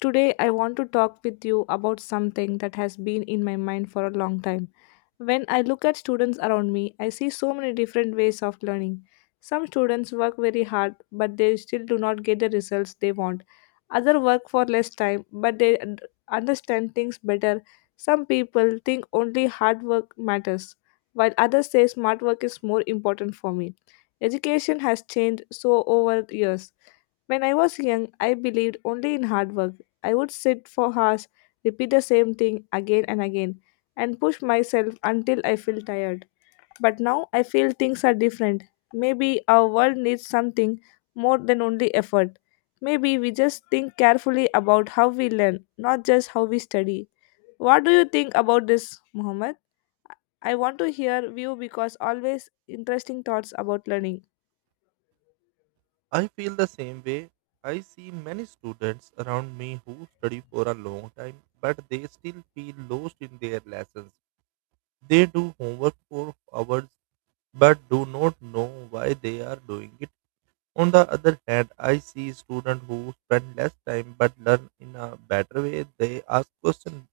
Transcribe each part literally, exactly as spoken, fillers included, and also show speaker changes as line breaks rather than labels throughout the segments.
Today, I want to talk with you about something that has been in my mind for a long time. When I look at students around me, I see so many different ways of learning. Some students work very hard, but they still do not get the results they want. Others work for less time, but they un- understand things better. Some people think only hard work matters, while others say smart work is more important for me. Education has changed so over years. When I was young, I believed only in hard work. I would sit for hours, repeat the same thing again and again, and push myself until I feel tired. But now I feel things are different. Maybe our world needs something more than only effort. Maybe we just think carefully about how we learn, not just how we study. What do you think about this, Mohammed? I want to hear you because always interesting thoughts about learning.
I feel the same way. I see many students around me who study for a long time, but they still feel lost in their lessons. They do homework for hours, but do not know why they are doing it. On the other hand, I see students who spend less time but learn in a better way. They ask questions,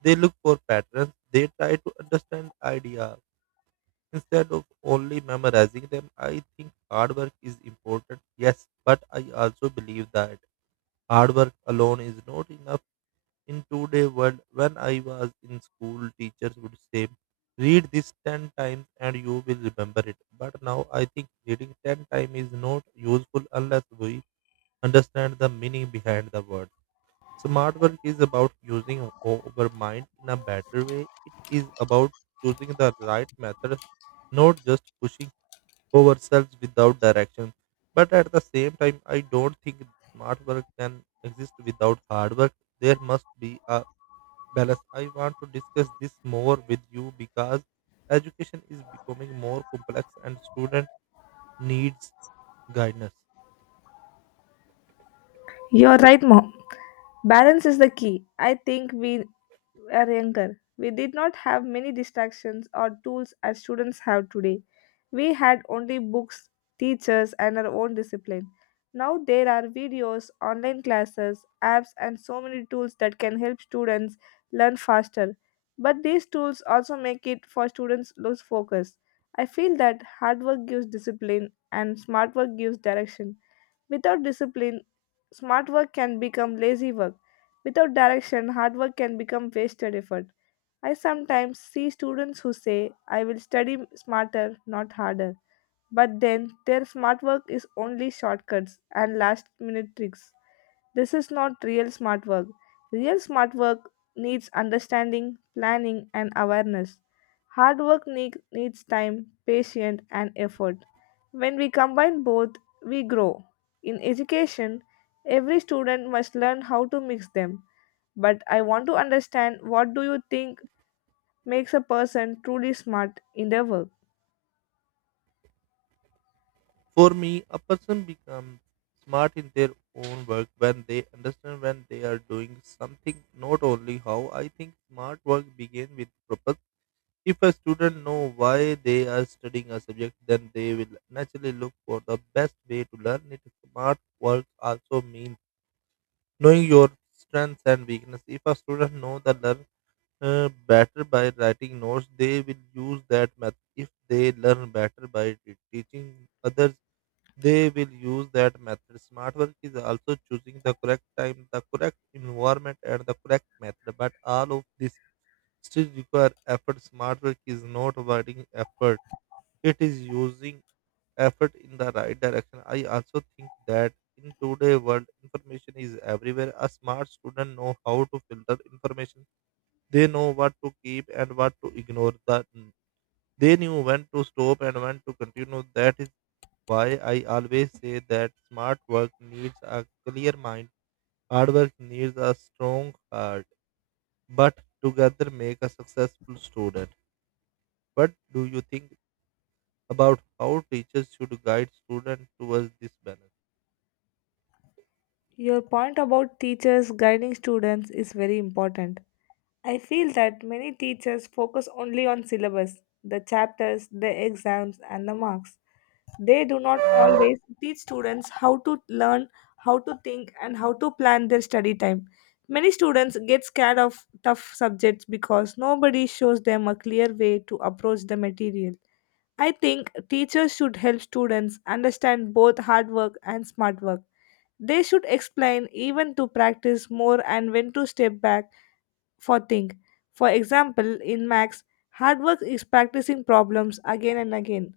they look for patterns, they try to understand ideas instead of only memorizing them. I think hard work is important, yes, but I also believe that hard work alone is not enough in today world. When I was in school, teachers would say read this ten times and you will remember it, but now I think reading ten times is not useful unless we understand the meaning behind the word. Smart work is about using o- our mind in a better way. It is about choosing the right method, not just pushing ourselves without direction. But at the same time, I don't think smart work can exist without hard work. There must be a balance. I want to discuss this more with you because education is becoming more complex and student needs guidance.
You're right, Mom. Balance is the key. I think we were younger, we did not have many distractions or tools as students have today. We had only books, teachers, and our own discipline. Now there are videos, online classes, apps, and so many tools that can help students learn faster. But these tools also make it for students lose focus. I feel that hard work gives discipline and smart work gives direction. Without discipline, smart work can become lazy work. Without direction, hard work can become wasted effort. I sometimes see students who say, I will study smarter, not harder. But then their smart work is only shortcuts and last minute tricks. This is not real smart work. Real smart work needs understanding, planning, and awareness. Hard work need, needs time, patience, and effort. When we combine both, we grow. In education, every student must learn how to mix them, but I want to understand, what do you think makes a person truly smart in their work?
For me, a person becomes smart in their own work when they understand when they are doing something, not only how. I think smart work begins with purpose. If a student know why they are studying a subject, then they will naturally look for the best way to learn it. Smart work also means knowing your strengths and weakness. If a student know the learn uh, better by writing notes, they will use that method. If they learn better by te- teaching others, they will use that method. Smart work is also choosing the correct time, the correct environment, and the correct method. But all of this still require effort. Smart work is not avoiding effort; it is using effort in the right direction. I also think that in today's world, information is everywhere. A smart student know how to filter information. They know what to keep and what to ignore. The they knew when to stop and when to continue. That is why I always say that smart work needs a clear mind, hard work needs a strong heart, but together make a successful student. What do you think about how teachers should guide students towards this balance?
Your point about teachers guiding students is very important. I feel that many teachers focus only on syllabus, the chapters, the exams, and the marks. They do not always teach students how to learn, how to think, and how to plan their study time. Many students get scared of tough subjects because nobody shows them a clear way to approach the material. I think teachers should help students understand both hard work and smart work. They should explain even to practice more and when to step back for think. For example, in max, hard work is practicing problems again and again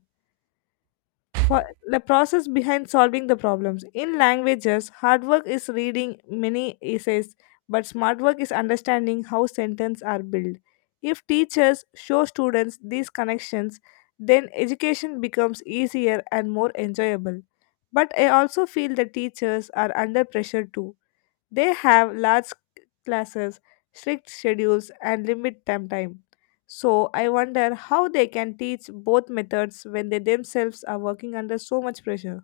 for the process behind solving the problems. In languages, hard work is reading many essays, but smart work is understanding how sentences are built. If teachers show students these connections, then education becomes easier and more enjoyable. But I also feel that teachers are under pressure too. They have large classes, strict schedules, and limit time time. So I wonder how they can teach both methods when they themselves are working under so much pressure.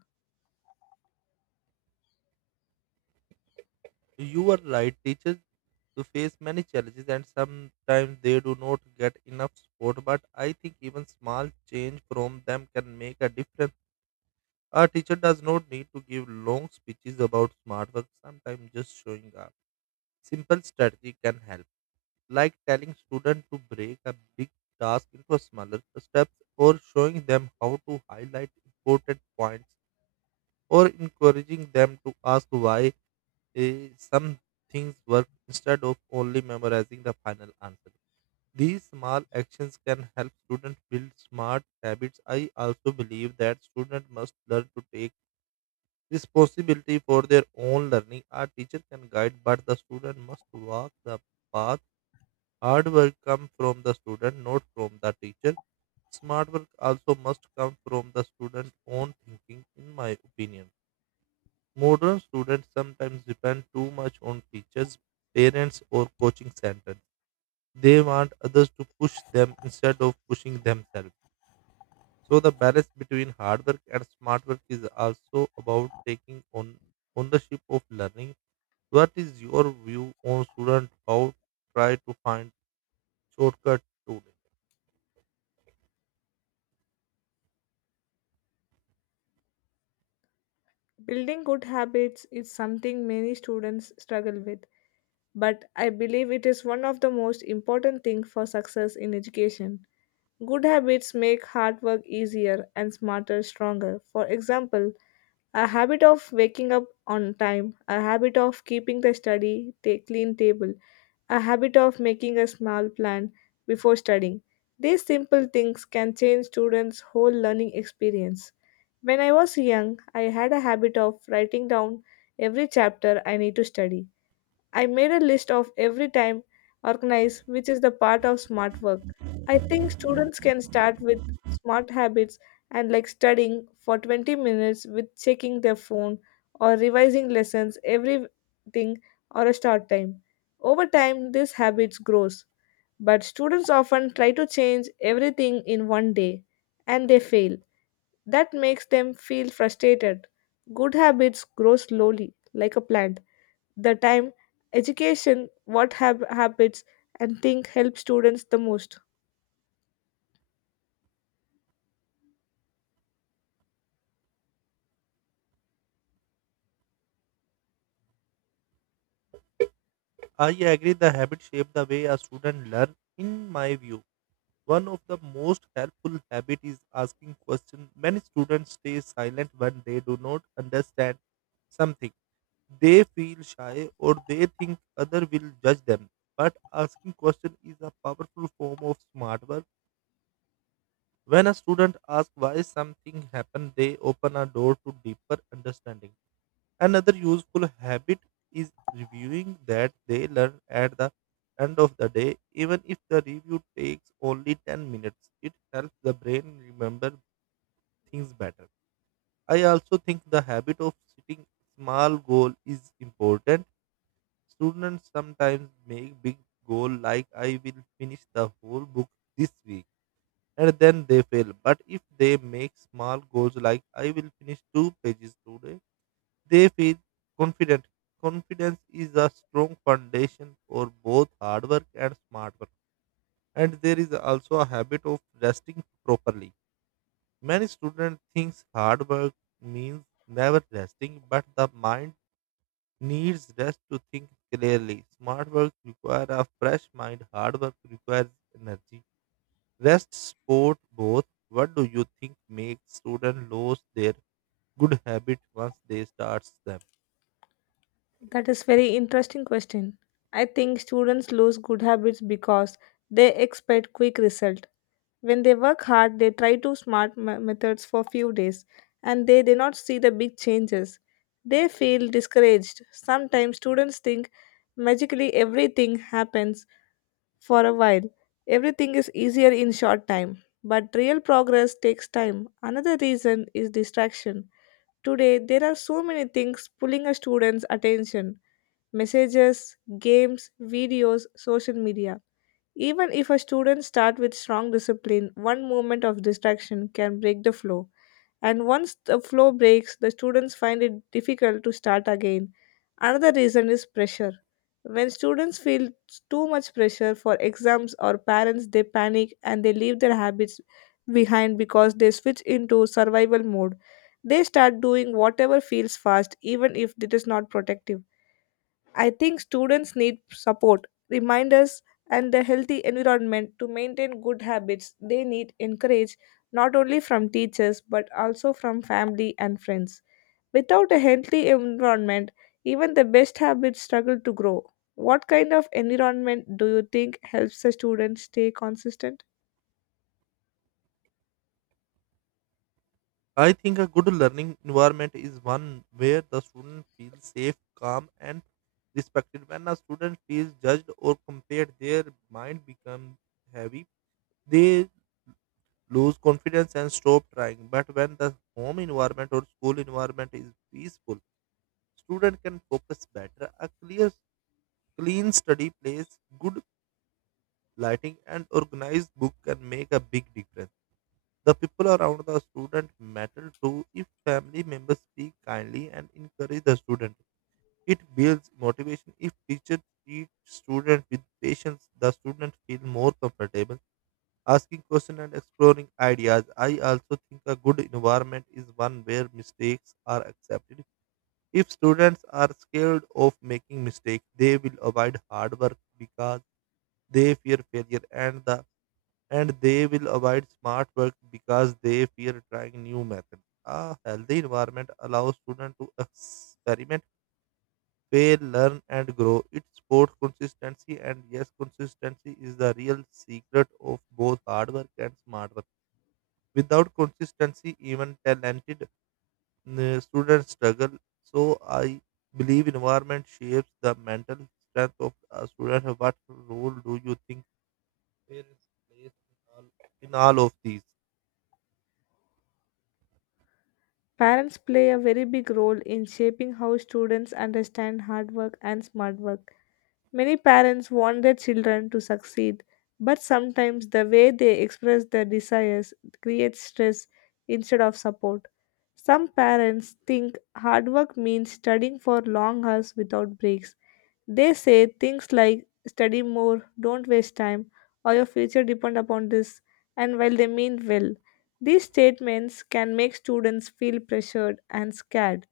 You are right, teachers to face many challenges and sometimes they do not get enough support, but I think even small change from them can make a difference. A teacher does not need to give long speeches about smart work, sometimes just showing up simple strategy can help, like telling students to break a big task into smaller steps or showing them how to highlight important points or encouraging them to ask why eh, some things work instead of only memorizing the final answer. These small actions can help students build smart habits. I also believe that students must learn to take responsibility for their own learning. A teacher can guide, but the student must walk the path. Hard work comes from the student, not from the teacher. Smart work also must come from the student's own thinking, in my opinion. Modern students sometimes depend too much on teachers, parents, or coaching centers. They want others to push them instead of pushing themselves. So, the balance between hard work and smart work is also about taking on ownership of learning. What is your view on students? How try to find shortcut to
Building good habits is something many students struggle with, but I believe it is one of the most important things for success in education. Good habits make hard work easier and smarter stronger. For example, a habit of waking up on time, a habit of keeping the study ta- clean table, a habit of making a small plan before studying. These simple things can change students' whole learning experience. When I was young, I had a habit of writing down every chapter I need to study. I made a list of every time organize, which is the part of smart work. I think students can start with smart habits and like studying for twenty minutes with checking their phone or revising lessons everything or a start time. Over time this habits grows, but students often try to change everything in one day and they fail. That makes them feel frustrated. Good habits grow slowly like a plant the time, education, what hab- habits and think help students the most?
I agree the habit shape the way a student learn. In my view, one of the most helpful habit is asking questions. Many students stay silent when they do not understand something. They feel shy or they think other will judge them. But asking question is a powerful form of smart work. When a student asks why something happened, they open a door to deeper understanding. Another useful habit is reviewing that they learn at the end of the day, even if the review takes only ten minutes. It helps the brain remember things better. I also think the habit of setting small goal is important. Students sometimes make big goal like I will finish the whole book this week and then they fail. But if they make small goals like I will finish two pages today, they feel confident. Confidence is a strong foundation for both hard work and smart work. And there is also a habit of resting properly. Many students think hard work means never resting, but the mind needs rest to think clearly. Smart work requires a fresh mind, hard work requires energy. Rest support both. What do you think makes students lose their good habit once they start them?
That is very interesting question. I think students lose good habits because they expect quick result. When they work hard, they try to smart me- methods for few days and they do not see the big changes. They feel discouraged. Sometimes students think magically everything happens for a while. Everything is easier in short time, but real progress takes time. Another reason is distraction. Today, there are so many things pulling a student's attention, messages, games, videos, social media. Even if a student starts with strong discipline, one moment of distraction can break the flow, and once the flow breaks, the students find it difficult to start again. Another reason is pressure. When students feel too much pressure for exams or parents, they panic and they leave their habits behind because they switch into survival mode. They start doing whatever feels fast, even if it is not protective. I think students need support, reminders, and a healthy environment to maintain good habits. They need encourage not only from teachers but also from family and friends. Without a healthy environment, even the best habits struggle to grow. What kind of environment do you think helps a student stay consistent?
I think a good learning environment is one where the student feels safe, calm, and respected. When a student feels judged or compared, their mind becomes heavy. They lose confidence and stop trying. But when the home environment or school environment is peaceful, student can focus better. A clear, clean study place, good lighting, and organized book can make a big difference. The people around the student matter too. If family members speak kindly and encourage the student, it builds motivation. If teacher treat student with patience, the student feel more comfortable asking questions and exploring ideas. I also think a good environment is one where mistakes are accepted. If students are scared of making mistakes, they will avoid hard work because they fear failure and the and they will avoid smart work because they fear trying new methods. A healthy environment allows students to experiment, fail, learn, and grow. It supports consistency, and yes, consistency is the real secret of both hard work and smart work. Without consistency, even talented mm, students struggle. So, I believe environment shapes the mental strength of a student. What role do you think parents plays in all, in all of these?
Parents play a very big role in shaping how students understand hard work and smart work. Many parents want their children to succeed, but sometimes the way they express their desires creates stress instead of support. Some parents think hard work means studying for long hours without breaks. They say things like study more, don't waste time, or your future depend upon this, and while they mean well, these statements can make students feel pressured and scared.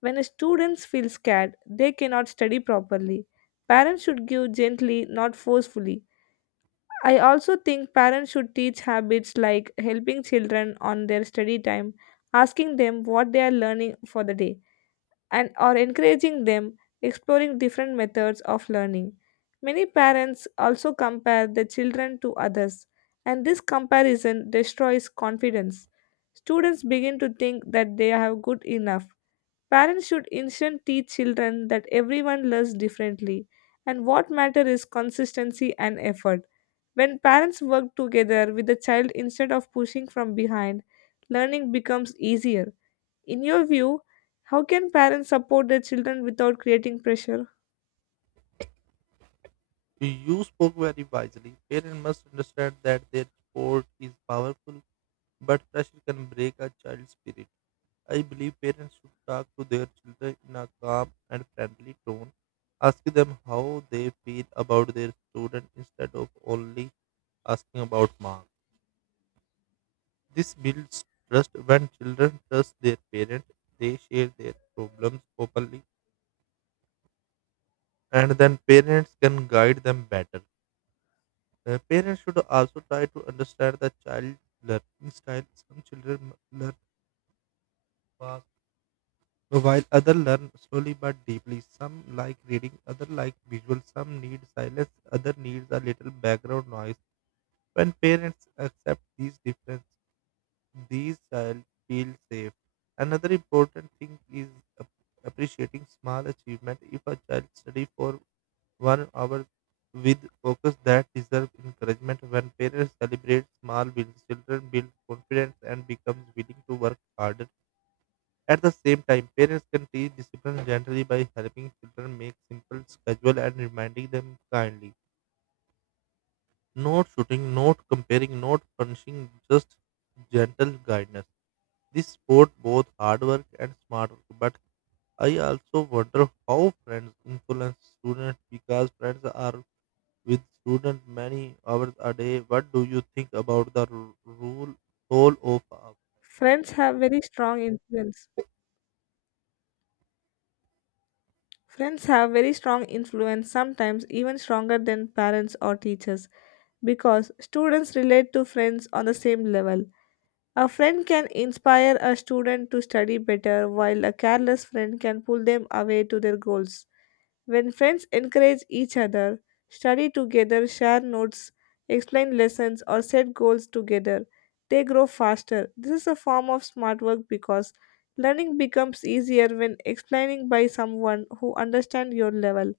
When a students feel scared, they cannot study properly. Parents should give gently, not forcefully. I also think parents should teach habits like helping children on their study time, asking them what they are learning for the day and or encouraging them exploring different methods of learning. Many parents also compare their children to others, and this comparison destroys confidence. Students begin to think that they are good enough. Parents should instead teach children that everyone learns differently, and what matters is consistency and effort. When parents work together with the child instead of pushing from behind, learning becomes easier. In your view, how can parents support their children without creating pressure?
You spoke very wisely. Parents must understand that their sport is powerful, but pressure can break a child's spirit. I believe parents should talk to their children in a calm and friendly tone, ask them how they feel about their student instead of only asking about marks. This builds trust. When children trust their parents, they share their problems openly, and then parents can guide them better. Uh, parents should also try to understand the child learning style. Some children m- learn fast, while others learn slowly but deeply. Some like reading, others like visual. Some need silence, other needs a little background noise. When parents accept these differences, these child feel safe. Another important thing is ap- appreciating small achievement. If a child study for one hour with focus that deserve encouragement, when parents celebrate small wins, children build confidence and becomes willing to work harder. At the same time, parents can teach discipline gently by helping children make simple schedule and reminding them kindly, not shooting, not comparing, not punishing, just gentle guidance. This sport both hard work and smart work, but I also wonder how friends influence students because friends are with students many hours a day. What do you think about the ru- rule role of uh,
Friends have very strong influence. Friends have very strong influence, sometimes even stronger than parents or teachers, because students relate to friends on the same level. A friend can inspire a student to study better, while a careless friend can pull them away to their goals. When friends encourage each other, study together, share notes, explain lessons, or set goals together, they grow faster. This is a form of smart work because learning becomes easier when explaining by someone who understands your level.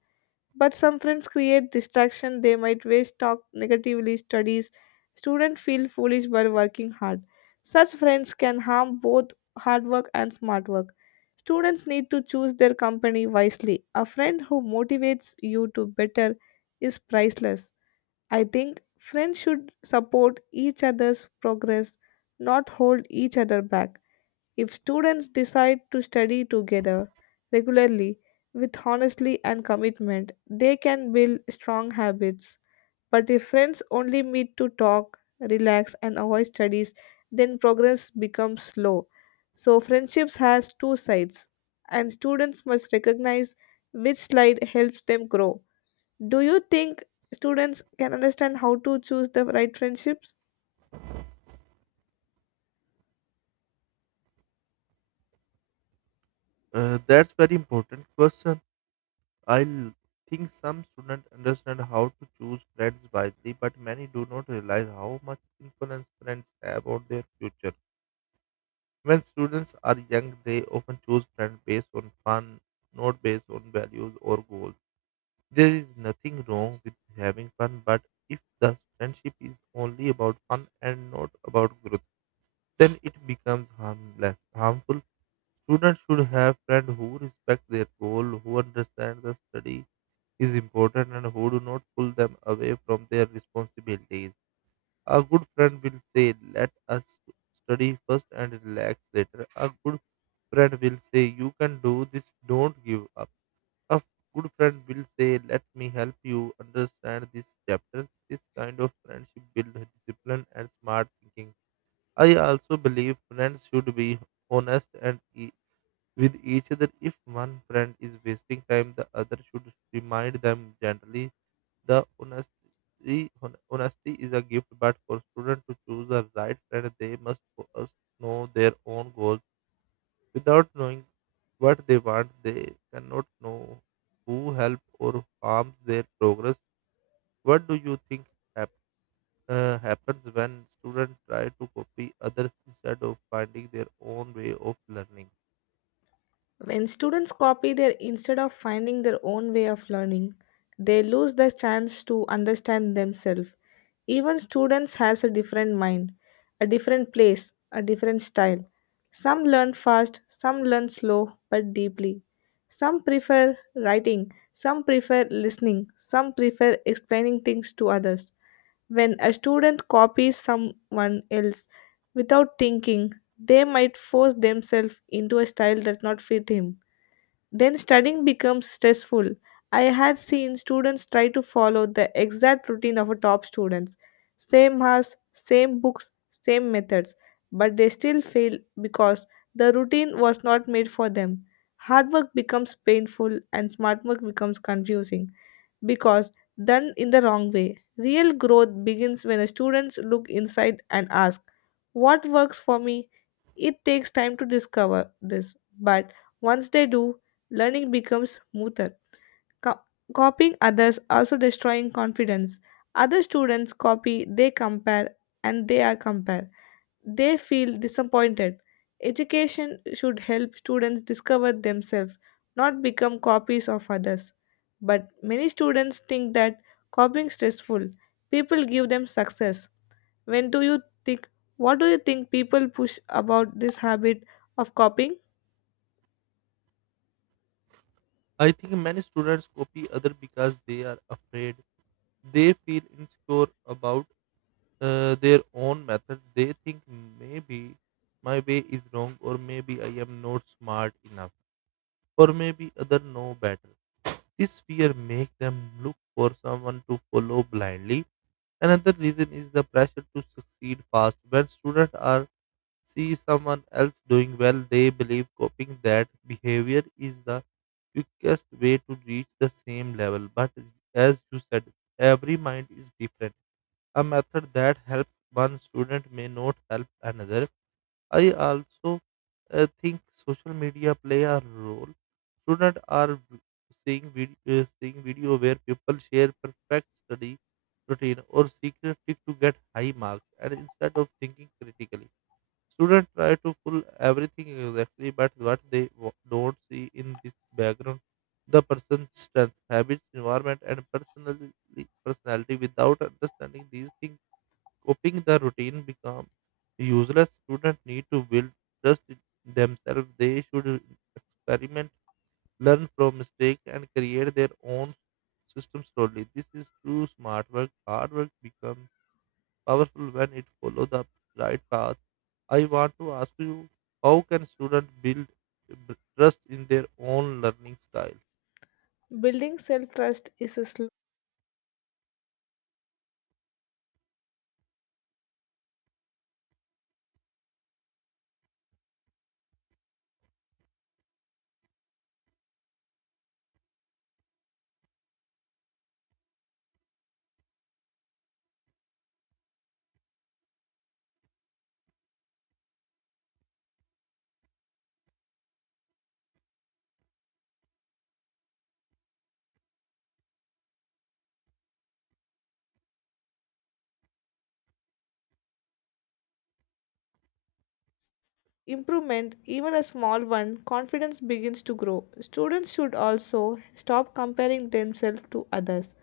But some friends create distraction, they might waste talk negatively studies. Students feel foolish while working hard. Such friends can harm both hard work and smart work. Students need to choose their company wisely. A friend who motivates you to better is priceless. I think friends should support each other's progress, not hold each other back. If students decide to study together regularly with honesty and commitment, they can build strong habits. But if friends only meet to talk, relax, and avoid studies, then progress becomes slow. So friendships has two sides, and students must recognize which slide helps them grow. Do you think students can understand how to choose the right friendships?
uh, that's very important question. I l- think some students understand how to choose friends wisely, but many do not realize how much influence friends have on their future. When students are young, they often choose friends based on fun, not based on values or goals. There is nothing wrong with having fun, but if the friendship is only about fun and not about growth, then it becomes harmless, harmful. Students should have friends who respect their goal, who understand the study is important, and who do not pull them away from their responsibilities. A good friend will say, "Let us study first and relax later." A good friend will say, "You can do this, don't give up." A good friend will say, "Let me help you understand this chapter." This kind of friendship builds discipline and smart thinking. I also believe friends should be honest and e- with each other. If one friend is wasting time, the other should remind them gently the honesty, hon- honesty is a gift, but for students to choose the right friend, they must first know their own goals. Without knowing what they want, they cannot know who help or harms their progress. What do you think hap- uh, happens when students try to copy others instead of finding their own way of learning?
When students copy their instead of finding their own way of learning, they lose the chance to understand themselves. Even students has a different mind, a different place, a different style. Some learn fast, some learn slow but deeply. Some prefer writing, some prefer listening, some prefer explaining things to others. When a student copies someone else without thinking, they might force themselves into a style that not fit him, then studying becomes stressful. I had seen students try to follow the exact routine of a top students. Same hours, same books, same methods, but they still fail because the routine was not made for them. Hard work becomes painful and smart work becomes confusing because done in the wrong way. Real growth begins when students look inside and ask, what works for me? It takes time to discover this, but once they do, learning becomes smoother. Co- Copying others also destroying confidence. Other students copy, they compare, and they are compared. They feel disappointed. Education should help students discover themselves, not become copies of others. But many students think that copying stressful. People give them success. When do you think what do you think people push about this habit of copying?
I think many students copy others because they are afraid. They feel insecure about uh, their own method, they think maybe my way is wrong, or maybe I am not smart enough, or maybe other know better. This fear make them look for someone to follow blindly. Another reason is the pressure to succeed fast. When students are see someone else doing well, they believe copying that behavior is the quickest way to reach the same level. But as you said, every mind is different, a method that helps one student may not help another. I also uh, think social media play a role. Students are v- Seeing video, uh, seeing video where people share perfect study routine or secret trick to get high marks, and instead of thinking critically, students try to pull everything exactly. But what they wa- don't see in this background, the person's strength, habits, environment, and personality, personality. Without understanding these things, coping the routine become useless. Students need to build trust in themselves. They should experiment, learn from mistake, and create their own system slowly. This is true smart work. Hard work becomes powerful when it follow the right path. I want to ask you, how can students build trust in their own learning style?
Building self trust is a slow improvement, even a small one, confidence begins to grow. Students should also stop comparing themselves to others.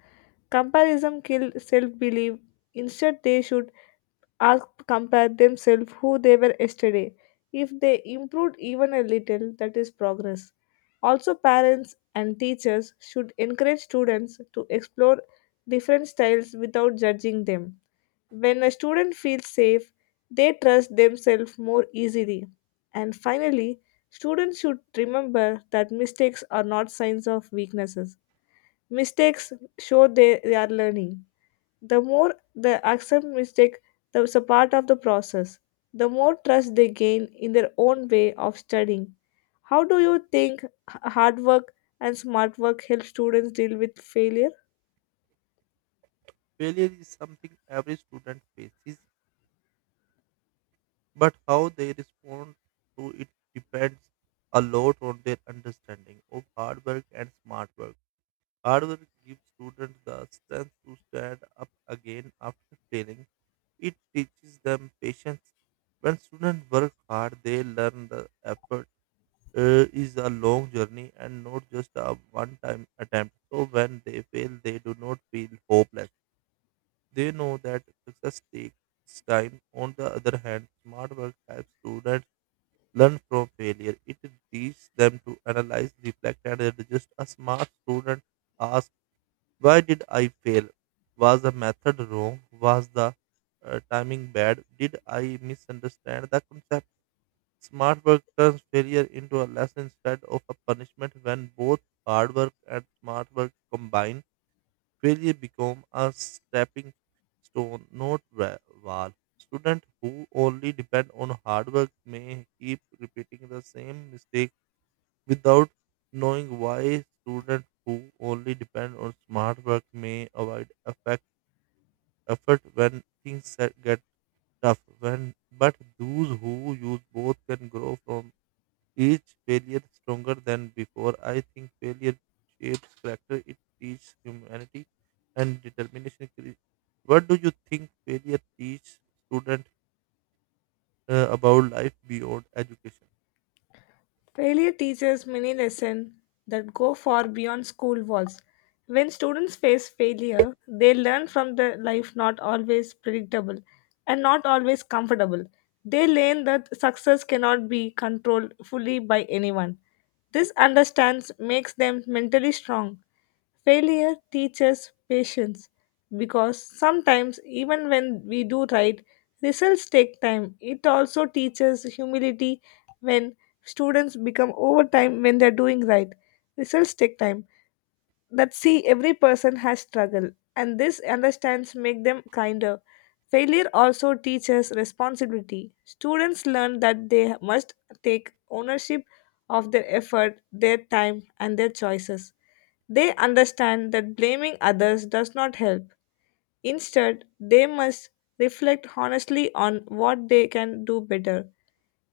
Comparison kills self belief. Instead, they should asked compare themselves who they were yesterday. If they improved even a little, that is progress. Also, parents and teachers should encourage students to explore different styles without judging them. When a student feels safe, they trust themselves more easily. And finally, students should remember that mistakes are not signs of weaknesses. Mistakes show they, they are learning. The more they accept mistake as a part of the process, the more trust they gain in their own way of studying. How do you think h- hard work and smart work help students deal with failure?
Failure is something every student faces, but how they respond to it depends a lot on their understanding of hard work and smart work. Hard work gives students the strength to stand up again after failing. It teaches them patience. When students work hard, they learn the effort uh, is a long journey and not just a one time attempt. So when they fail, they do not feel hopeless. They know that success takes time. On the other hand, smart work helps students learn from failure. It teaches them to analyze, reflect, and adjust. A smart student asks, why did I fail? Was the method wrong? Was the uh, timing bad? Did I misunderstand the concept? Smart work turns failure into a lesson instead of a punishment. When both hard work and smart work combine, failure become a stepping stone, not wa- wall. Students who only depend on hard work may keep repeating the same mistake without knowing why. Students who only depend on smart work may avoid effect, effort when things set- get tough. When but those who use both can grow from each failure stronger than before. I think failure shapes character, it teaches humanity and determination. Cre- What do you think failure teaches students uh, about life beyond education?
Failure teaches many lessons that go far beyond school walls. When students face failure, they learn from the life not always predictable and not always comfortable. They learn that success cannot be controlled fully by anyone. This understands makes them mentally strong. Failure teaches patience because sometimes, even when we do right, results take time. It also teaches humility when students become overtime when they're doing right. Results take time. That see, every person has struggle, and this understands make them kinder. Failure also teaches responsibility. Students learn that they must take ownership of their effort, their time, and their choices. They understand that blaming others does not help. Instead, they must reflect honestly on what they can do better.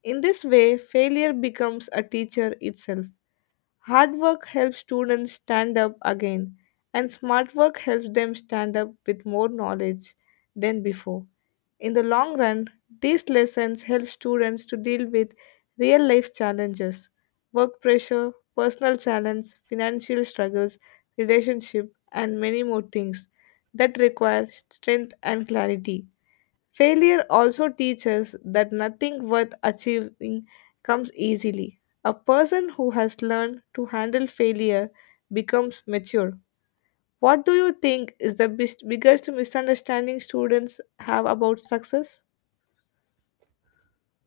In this way, failure becomes a teacher itself. Hard work helps students stand up again, and smart work helps them stand up with more knowledge than before. In the long run, these lessons help students to deal with real life challenges, work pressure, personal challenge, financial struggles, relationship, and many more things that require strength and clarity. Failure also teaches that nothing worth achieving comes easily. A person who has learned to handle failure becomes mature. What do you think is the best, biggest misunderstanding students have about success?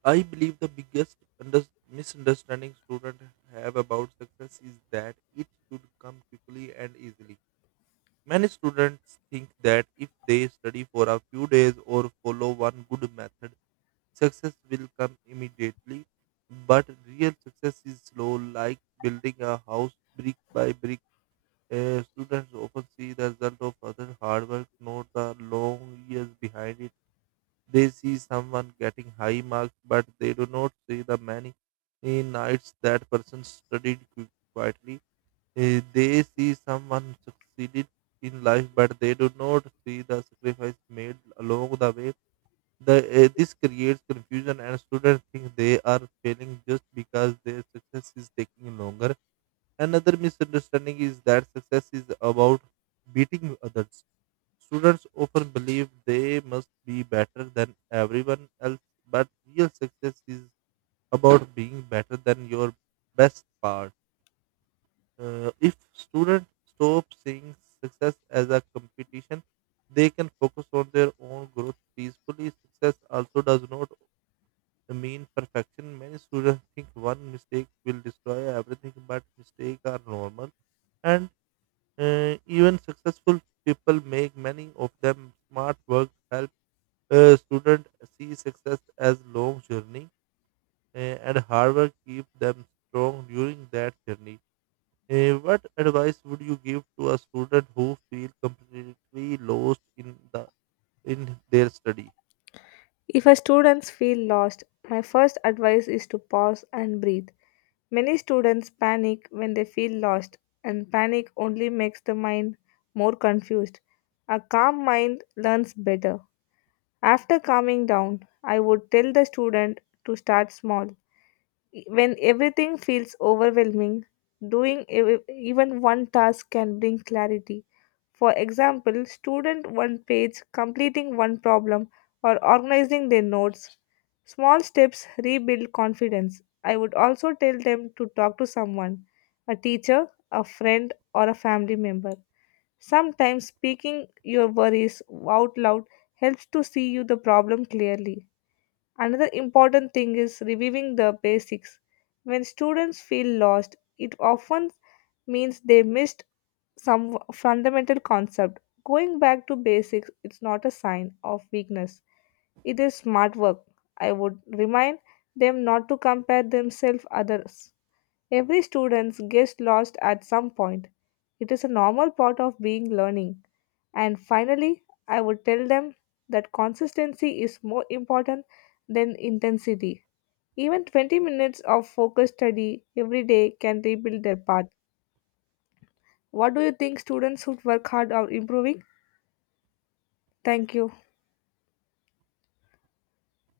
I believe the biggest under- misunderstanding students have about success is that it should come quickly and easily. Many students think that if they study for a few days or follow one good method, success will come immediately, but real success is slow, like building a house brick by brick. Uh, students often see the result of other hard work, not the long years behind it. They see someone getting high marks, but they do not see the many uh, nights that person studied qui- quietly. Uh, they see someone succeeded in life, but they do not see the sacrifice made along the way. The, uh, this creates confusion, and students think they are failing just because their success is taking longer. Another misunderstanding is that success is about beating others. Students often believe they must be better than everyone else, but real success is about being better than your best part. Uh, if students stop seeing success as a competition, they can focus on their own growth peacefully. Success also does not, I mean, perfection. Many students think one mistake will destroy everything, but mistakes are normal. And uh, even successful people make many of them. Smart work help uh, students see success as long journey, uh, and hard work keep them strong during that journey. Uh, what advice would you give to a student who feel completely lost in the in their study?
If a students feel lost, my first advice is to pause and breathe. Many students panic when they feel lost, and panic only makes the mind more confused. A calm mind learns better. After calming down, I would tell the student to start small. When everything feels overwhelming, doing ev- even one task can bring clarity. For example, student one page, completing one problem, or organizing their notes. Small steps rebuild confidence. I would also tell them to talk to someone, a teacher, a friend, or a family member. Sometimes speaking your worries out loud helps to see you the problem clearly. Another important thing is reviewing the basics. When students feel lost, it often means they missed some fundamental concept. Going back to basics is not a sign of weakness. It is smart work. I would remind them not to compare themselves others. Every student gets lost at some point. It is a normal part of being learning. And finally, I would tell them that consistency is more important than intensity. Even twenty minutes of focused study every day can rebuild their path. What do you think students who work hard are improving? Thank you.